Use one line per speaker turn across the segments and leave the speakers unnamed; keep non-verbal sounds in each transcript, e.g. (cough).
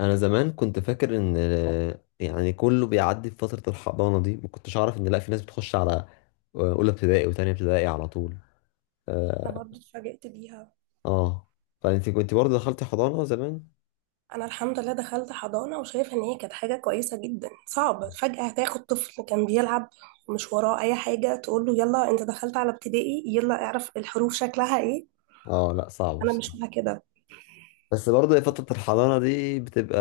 انا زمان كنت فاكر ان يعني كله بيعدي في فتره الحضانه دي. ما كنتش اعرف ان لا في ناس بتخش على اولى ابتدائي وتانية ابتدائي على طول.
انا
اه.
برضو اتفاجئت بيها.
آه. فانت كنت برضه دخلتي حضانه زمان؟
انا الحمد لله دخلت حضانة وشايفة ان هي كانت حاجة كويسة جدا. صعب فجأة هتاخد طفل كان بيلعب مش وراه اي حاجة تقول له يلا انت دخلت على ابتدائي، يلا اعرف الحروف شكلها ايه.
اه، لا، صعب
انا مش
بصراحه.
مع كده.
بس برضه فتره الحضانه دي بتبقى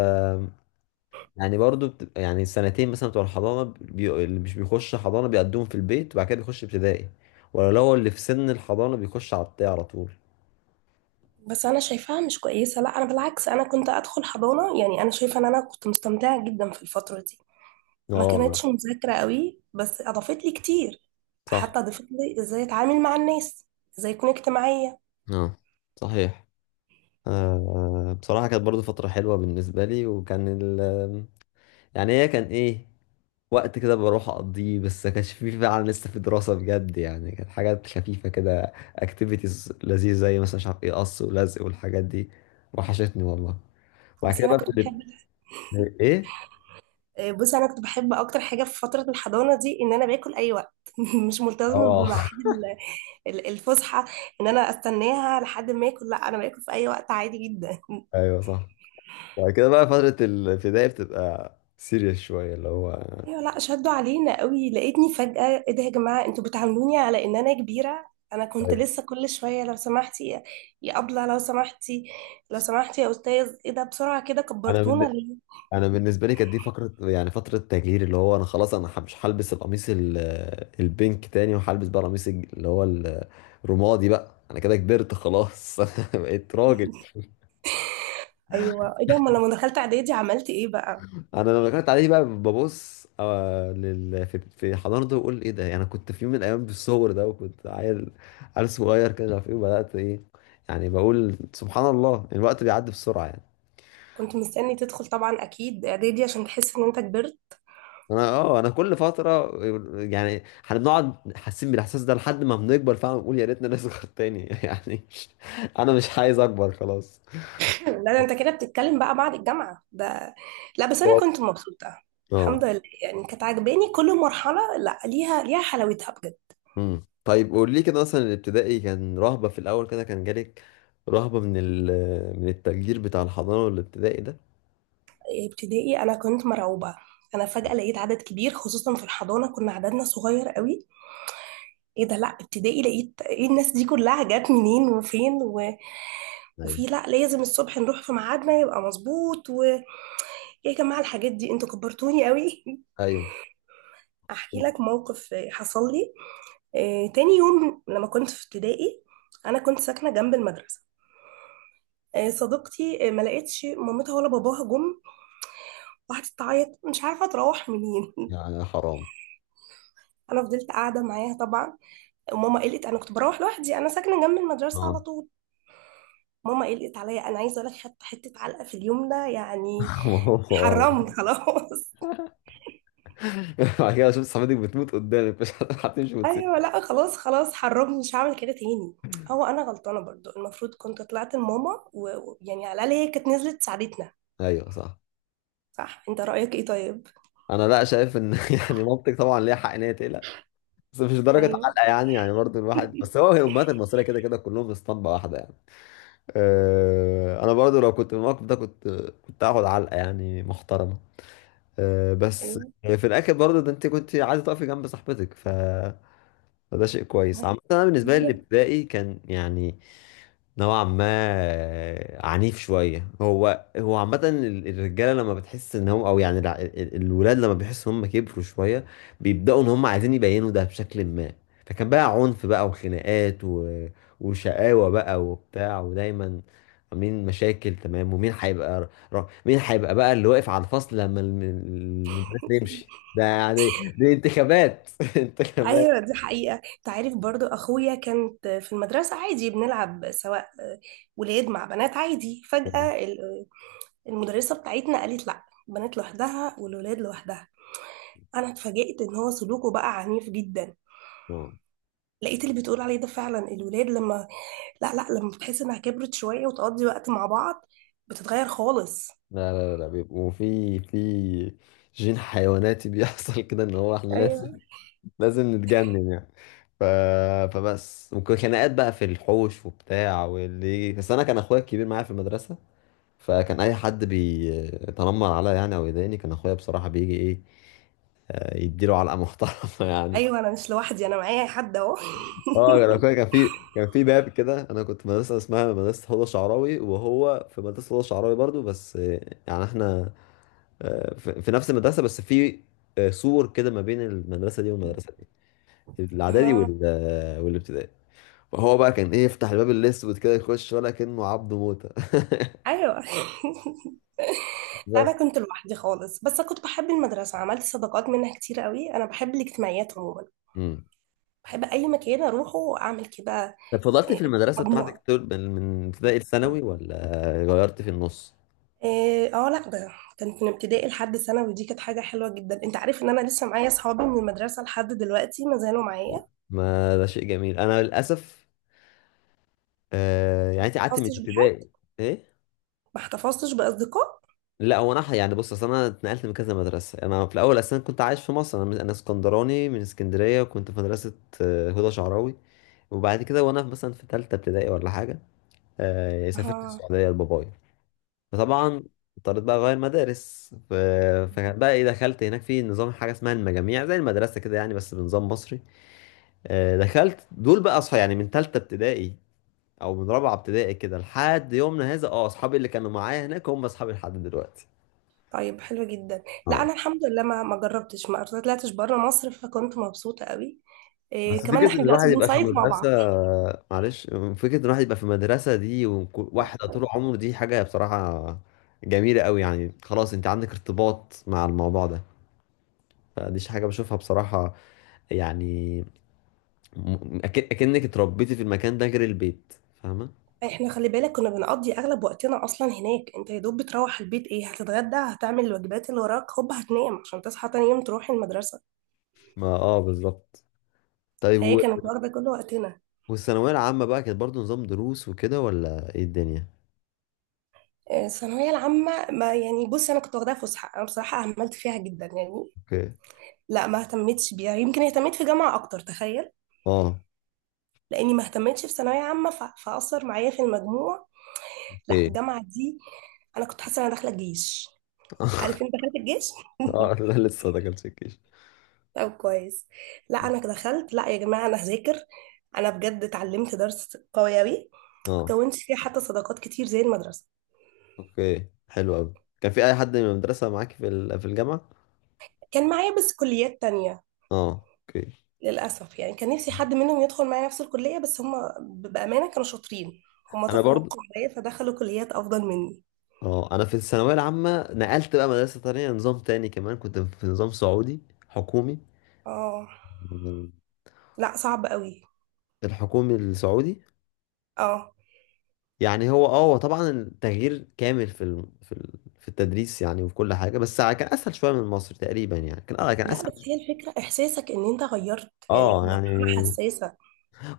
يعني برضه بتبقى يعني سنتين مثلا بتوع الحضانه، اللي مش بيخش حضانه بيقدمهم في البيت، وبعد كده بيخش ابتدائي. ولو هو اللي في سن الحضانه بيخش على ابتدائي على طول.
بس انا شايفاها مش كويسة. لا، انا بالعكس، انا كنت ادخل حضانة، يعني انا شايفة ان انا كنت مستمتعة جدا في الفترة دي. ما
اه، لا.
كانتش مذاكرة قوي بس اضافت لي كتير. حتى
صح.
اضافت لي ازاي اتعامل مع الناس، ازاي اكون اجتماعية.
اه، صحيح. آه، بصراحة كانت برضو فترة حلوة بالنسبة لي، وكان يعني هي كان ايه، وقت كده بروح اقضيه، بس ما كانش فيه فعلا لسه في دراسة بجد. يعني كانت حاجات خفيفة كده، اكتيفيتيز لذيذة زي مثلا مش عارف ايه، قص ولزق والحاجات دي. وحشتني والله. وبعد
بس
كده
انا
بقى
كنت
في
بحب.
الاب- ايه.
آه، بص انا كنت بحب اكتر حاجه في فتره الحضانه دي ان انا باكل اي وقت. (laughs) مش ملتزمه بميعاد
اه.
الفسحه. ان انا استناها لحد ما اكل، لا انا باكل في اي وقت عادي جدا.
(laughs) ايوه صح. وبعد كده بقى فترة الابتدائي بتبقى سيريس شوية اللي هو.
ايوه، لا شدوا علينا قوي، لقيتني فجاه ايه ده يا جماعه انتوا بتعاملوني على ان انا كبيره. انا كنت
أيوة.
لسه كل شويه لو سمحتي يا ابله، لو سمحتي، لو سمحتي يا استاذ، ايه ده بسرعه كده
انا
كبرتونا
من
ليه؟
انا بالنسبه لي كانت دي فقره، يعني فتره تجليد، اللي هو انا خلاص مش هلبس القميص البينك تاني، وهلبس بقى القميص اللي هو الرمادي بقى. انا كده كبرت خلاص، (laughs) بقيت راجل.
ايوه، ايه ده، امال لما دخلت اعدادي عملت ايه بقى؟
انا لما كنت عليه بقى ببص في حضانته، واقول ايه ده. يعني انا كنت في يوم من الايام بالصور ده، وكنت عيل، عيل صغير كده، مش عارف ايه. وبدات ايه، يعني بقول سبحان الله الوقت بيعدي بسرعه يعني.
كنت مستني تدخل طبعا اكيد اعدادي عشان تحس ان انت كبرت.
انا كل فتره يعني احنا بنقعد حاسين بالاحساس ده، لحد ما بنكبر فعلا بنقول يا ريتنا نصغر تاني. (laughs) يعني انا مش عايز اكبر خلاص.
لا ده انت كده بتتكلم بقى بعد الجامعة ده. لا بس انا
بالظبط.
كنت مبسوطة. الحمد
اه.
لله، يعني كانت عاجباني كل مرحلة، لا ليها ليها حلاوتها بجد.
طيب قول لي كده، مثلا الابتدائي كان رهبه في الاول كده، كان جالك رهبه من ال من التفجير بتاع الحضانه والابتدائي ده؟
إيه، ابتدائي انا كنت مرعوبة. انا
مم.
فجأة لقيت عدد كبير، خصوصا في الحضانة كنا عددنا صغير قوي. ايه ده، لا ابتدائي لقيت ايه الناس دي كلها جت منين وفين
ايوه،
وفي، لا لازم الصبح نروح في ميعادنا يبقى مظبوط، ويا جماعة الحاجات دي انتوا كبرتوني قوي.
ايوه.
(laughs) احكي لك موقف حصل لي. آه، تاني يوم لما كنت في ابتدائي، انا كنت ساكنه جنب المدرسه. آه، صديقتي ما لقيتش مامتها ولا باباها جم، وقعدت تعيط مش عارفه تروح منين. (laughs)
يعني حرام.
انا فضلت قاعده معاها طبعا. وماما قلقت، انا كنت بروح لوحدي، انا ساكنه جنب المدرسه على
اه،
طول. ماما قلقت عليا، انا عايزه اقول لك حتى حته علقه في اليوم ده يعني.
(laughs) ما هو آه.
حرمني خلاص.
بعد كده شفت صاحبتك بتموت قدامك، مش هتمشي
(laughs)
وتسيب؟
ايوه، لا خلاص خلاص حرمني، مش هعمل كده تاني. هو انا غلطانه برضو، المفروض كنت طلعت لماما، ويعني على الاقل هي كانت نزلت ساعدتنا.
ايوه صح.
صح، انت رايك ايه طيب؟
انا لا شايف ان (laughs) يعني مامتك طبعا ليها حق ان هي تقلق، بس مش درجة
ايوه.
علقة يعني برضو الواحد،
(laughs)
بس هي الأمهات المصرية كده كده كلهم في اسطمبة واحدة يعني. أه، أنا برضو لو كنت في الموقف ده، كنت هاخد علقة يعني محترمة. أه، بس
ايوه،
في الآخر برضو ده أنت كنت عايزة تقفي جنب صاحبتك، فده شيء كويس.
ما
عامة أنا بالنسبة لي
هي
الابتدائي كان يعني نوعا ما عنيف شوية. هو عامة الرجالة لما بتحس ان هم، او يعني الولاد لما بيحسوا هم كبروا شوية، بيبدأوا ان هم عايزين يبينوا ده بشكل ما. فكان بقى عنف بقى، وخناقات وشقاوة بقى وبتاع، ودايما عاملين مشاكل تمام. ومين هيبقى مين هيبقى بقى اللي واقف على الفصل لما المدرس يمشي، ده يعني دي انتخابات، (laughs) انتخابات.
ايوه دي حقيقة. انت عارف برضو اخويا كانت في المدرسة عادي بنلعب سواء، ولاد مع بنات عادي.
اه.
فجأة المدرسة بتاعتنا قالت لا، البنات لوحدها والولاد لوحدها. انا اتفاجئت ان هو سلوكه بقى عنيف جدا.
آه.
لقيت اللي بتقول عليه ده فعلا، الولاد لما، لا لا، لما بتحس انها كبرت شوية وتقضي وقت مع بعض بتتغير خالص.
لا، لا، لا، لا، بيبقوا في جين حيواناتي بيحصل (laughs) كده، ان هو احنا لازم
ايوه،
لازم نتجنن يعني. ف... فبس ممكن خناقات بقى في الحوش وبتاع واللي، بس انا كان اخويا الكبير معايا في المدرسه. فكان اي حد بيتنمر عليا يعني، او يضايقني، كان اخويا بصراحه بيجي ايه، آه، يديله علقه محترمه (laughs) يعني.
ايوه، انا مش لوحدي، انا معايا حد اهو.
اه، كان اخويا كان في باب كده. انا كنت في مدرسه اسمها مدرسه هدى شعراوي، وهو في مدرسه هدى شعراوي برضو، بس يعني احنا، في نفس المدرسه، بس في سور كده ما بين المدرسه دي والمدرسه دي، الاعدادي
اه،
والابتدائي. فهو بقى كان ايه، يفتح الباب الاسود كده يخش، ولا كأنه عبد موته.
ايوه. (laughs)
(laughs)
لا
بس.
انا كنت لوحدي خالص، بس كنت بحب المدرسه، عملت صداقات منها كتير قوي، انا بحب الاجتماعيات عموما.
امم
بحب اي مكان اروحه اعمل كده.
طب فضلت في
إيه،
المدرسه بتاعتك
مجموعه.
طول من ابتدائي لثانوي، ولا غيرت في النص؟
إيه، اه لا ده كانت من ابتدائي لحد ثانوي، دي كانت حاجه حلوه جدا. انت عارف ان انا لسه معايا اصحابي من المدرسه لحد دلوقتي، ما زالوا معايا. ما
ما ده شيء جميل. انا للاسف. آه، يعني انت قعدت من
حفظتش بحد،
ابتدائي؟ ايه.
ما احتفظتش باصدقاء.
لا، هو يعني بص، اصل انا اتنقلت من كذا مدرسه. انا في الاول اصلا كنت عايش في مصر. أنا اسكندراني، من اسكندريه، وكنت في مدرسه هدى شعراوي. وبعد كده وانا مثلا في ثالثه ابتدائي ولا حاجه، سافرت
اه،
السعوديه لبابايا. فطبعا اضطريت بقى اغير مدارس، فكان بقى ايه، دخلت هناك في نظام حاجه اسمها المجاميع زي المدرسه كده يعني، بس بنظام مصري. دخلت دول بقى اصحى يعني من ثالثه ابتدائي او من رابعه ابتدائي كده لحد يومنا هذا. اه اصحابي اللي كانوا معايا هناك هم اصحابي لحد دلوقتي.
طيب حلو جدا. لا
اه.
انا الحمد لله ما جربتش، ما طلعتش بره مصر، فكنت مبسوطه قوي. إيه،
بس
كمان
فكرة إن
احنا دلوقتي
الواحد يبقى في
بنصيف مع
مدرسة،
بعض.
معلش، فكرة إن الواحد يبقى في مدرسة دي وواحدة طول عمره دي حاجة بصراحة جميلة قوي. يعني خلاص أنت عندك ارتباط مع الموضوع ده. فدي حاجة بشوفها بصراحة يعني، م- أك- أكنك اتربيتي في المكان ده غير البيت. فاهمة؟
احنا خلي بالك كنا بنقضي اغلب وقتنا اصلا هناك، انت يا دوب بتروح البيت، ايه هتتغدى، هتعمل الواجبات اللي وراك، هوب هتنام عشان تصحى تاني يوم تروح المدرسه.
ما آه، بالظبط. طيب
فهي كانت واخده كل وقتنا.
والثانوية العامة بقى كانت برضو نظام دروس وكده، ولا إيه الدنيا؟
آه، الثانويه العامه، ما يعني بصي انا كنت واخداها فسحه، انا بصراحه اهملت فيها جدا يعني.
أوكي.
لا ما اهتمتش بيها، يمكن اهتميت في جامعه اكتر، تخيل.
آه.
لاني ما اهتمتش في ثانويه عامه، فاثر معايا في المجموع. لا
أوكي.
الجامعه دي، انا كنت حاسه انا داخله الجيش.
(laughs)
عارف انت دخلت الجيش.
آه، لا، لسه ما دخلتش الجيش.
طب كويس. لا انا دخلت، لا يا جماعه انا هذاكر، انا بجد اتعلمت درس قوي اوي.
آه.
كونت فيه حتى صداقات كتير زي المدرسه.
اوكي، حلو قوي. كان في اي حد من المدرسه معاك في الجامعه؟
كان معايا بس كليات تانية.
اه، اوكي.
للاسف يعني كان نفسي حد منهم يدخل معايا نفس الكليه، بس هم بامانه كانوا شاطرين، هم
انا برضو.
تفوقوا عليا فدخلوا كليات افضل مني.
اه، انا في الثانويه العامه نقلت بقى مدرسه تانية، نظام تاني، كمان كنت في نظام سعودي حكومي.
اه لا، صعب قوي.
الحكومي السعودي.
اه
يعني هو طبعا التغيير كامل في التدريس يعني، وفي كل حاجه. بس كان اسهل شويه من مصر تقريبا. يعني كان
لا، بس
اسهل.
هي الفكره احساسك ان انت غيرت يعني
اه، يعني
مرحله حساسه.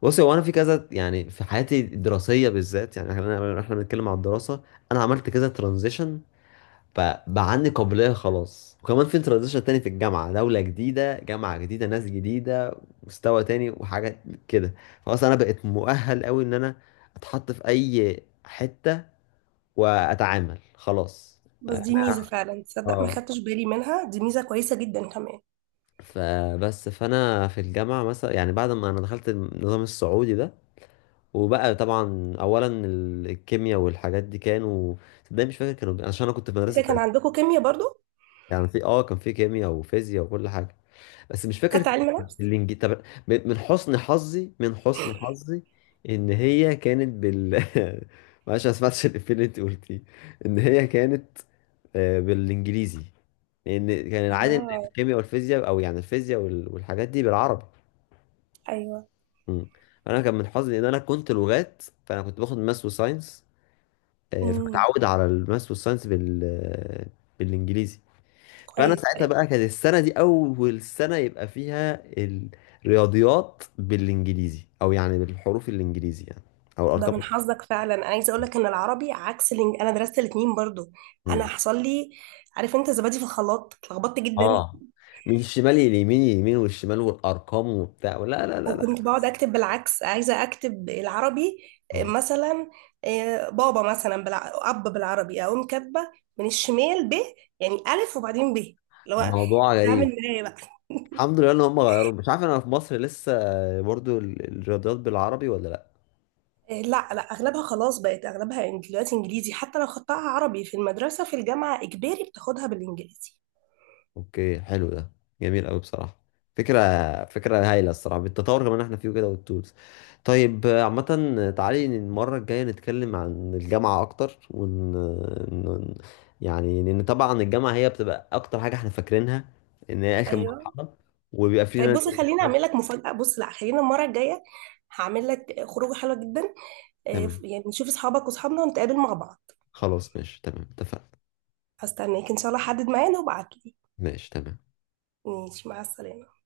بصي، هو انا في كذا يعني في حياتي الدراسيه بالذات، يعني احنا بنتكلم على الدراسه، انا عملت كذا ترانزيشن. فبقى عندي قابلية خلاص، وكمان في انتروديشن تاني في الجامعة. دولة جديدة، جامعة جديدة، ناس جديدة، مستوى تاني، وحاجات كده. خلاص أنا بقيت مؤهل أوي إن أنا أتحط في أي حتة وأتعامل خلاص.
بس دي ميزه
أنا.
فعلا، تصدق ما
اه.
خدتش بالي منها، دي ميزه كويسه جدا كمان.
فبس فأنا في الجامعة مثلا يعني، بعد ما أنا دخلت النظام السعودي ده، وبقى طبعا اولا الكيمياء والحاجات دي كانوا، صدقني مش فاكر كانوا، عشان انا كنت في
انت
مدرسه
كان عندكم كيمياء برضو؟
يعني، في اه كان في كيمياء وفيزياء وكل حاجه، بس مش فاكر
خدت
كان
علم نفس.
الانجليزي. طب من حسن حظي، من حسن حظي ان هي كانت (laughs) معلش، أنا ما سمعتش الافيه اللي انت قلتيه. ان هي كانت بالانجليزي. لان كان العادي ان
اه،
الكيمياء والفيزياء، او يعني الفيزياء والحاجات دي بالعربي.
ايوه.
مم. انا كان من حظي ان انا كنت لغات، فانا كنت باخد ماس وساينس.
امم،
فمتعود على الماس والساينس بالانجليزي. فانا
كويس،
ساعتها
ايوه.
بقى كانت السنه دي اول سنه يبقى فيها الرياضيات بالانجليزي، او يعني بالحروف الانجليزي يعني، او
ده من
الارقام.
حظك فعلا، عايزه اقول لك ان العربي عكس انا درست الاثنين برضو. انا
مم.
حصل لي، عارف انت زبادي في الخلاط اتلخبطت جدا.
اه، من الشمال لليمين، اليمين والشمال والارقام وبتاع. لا، لا، لا،
وكنت
لا.
بقعد اكتب بالعكس، عايزه اكتب العربي. آه،
آه.
مثلا، آه، بابا مثلا اب بالعربي اقوم كاتبه من الشمال ب، يعني الف وبعدين ب، اللي هو
موضوع
بتعمل
غريب.
معايا بقى. (laughs)
الحمد لله ان هم غيروا. مش عارف انا في مصر لسه برضو الرياضيات بالعربي ولا.
إيه، لا لا، اغلبها خلاص بقت اغلبها دلوقتي انجليزي، حتى لو خدتها عربي في المدرسه، في الجامعه اجباري بتاخدها بالانجليزي.
اوكي، حلو ده. جميل قوي بصراحه. فكره فكره هايله الصراحه، بالتطور كمان احنا فيه كده والتولز. طيب عامه، تعالي المره الجايه نتكلم عن الجامعه اكتر، ن- يعني لان طبعا الجامعه هي بتبقى اكتر حاجه احنا فاكرينها ان هي اخر
ايوه.
مرحله وبيبقى
طيب
فينا.
بصي، خليني اعمل لك مفاجاه. بص، لا، خلينا المره الجايه هعمل لك خروجه حلوه جدا. إيه،
تمام.
يعني نشوف اصحابك واصحابنا ونتقابل مع بعض.
خلاص ماشي، تمام، اتفقنا.
هستناك ان شاء الله، حدد معانا وابعت لي.
ماشي تمام.
ماشي، مع السلامه.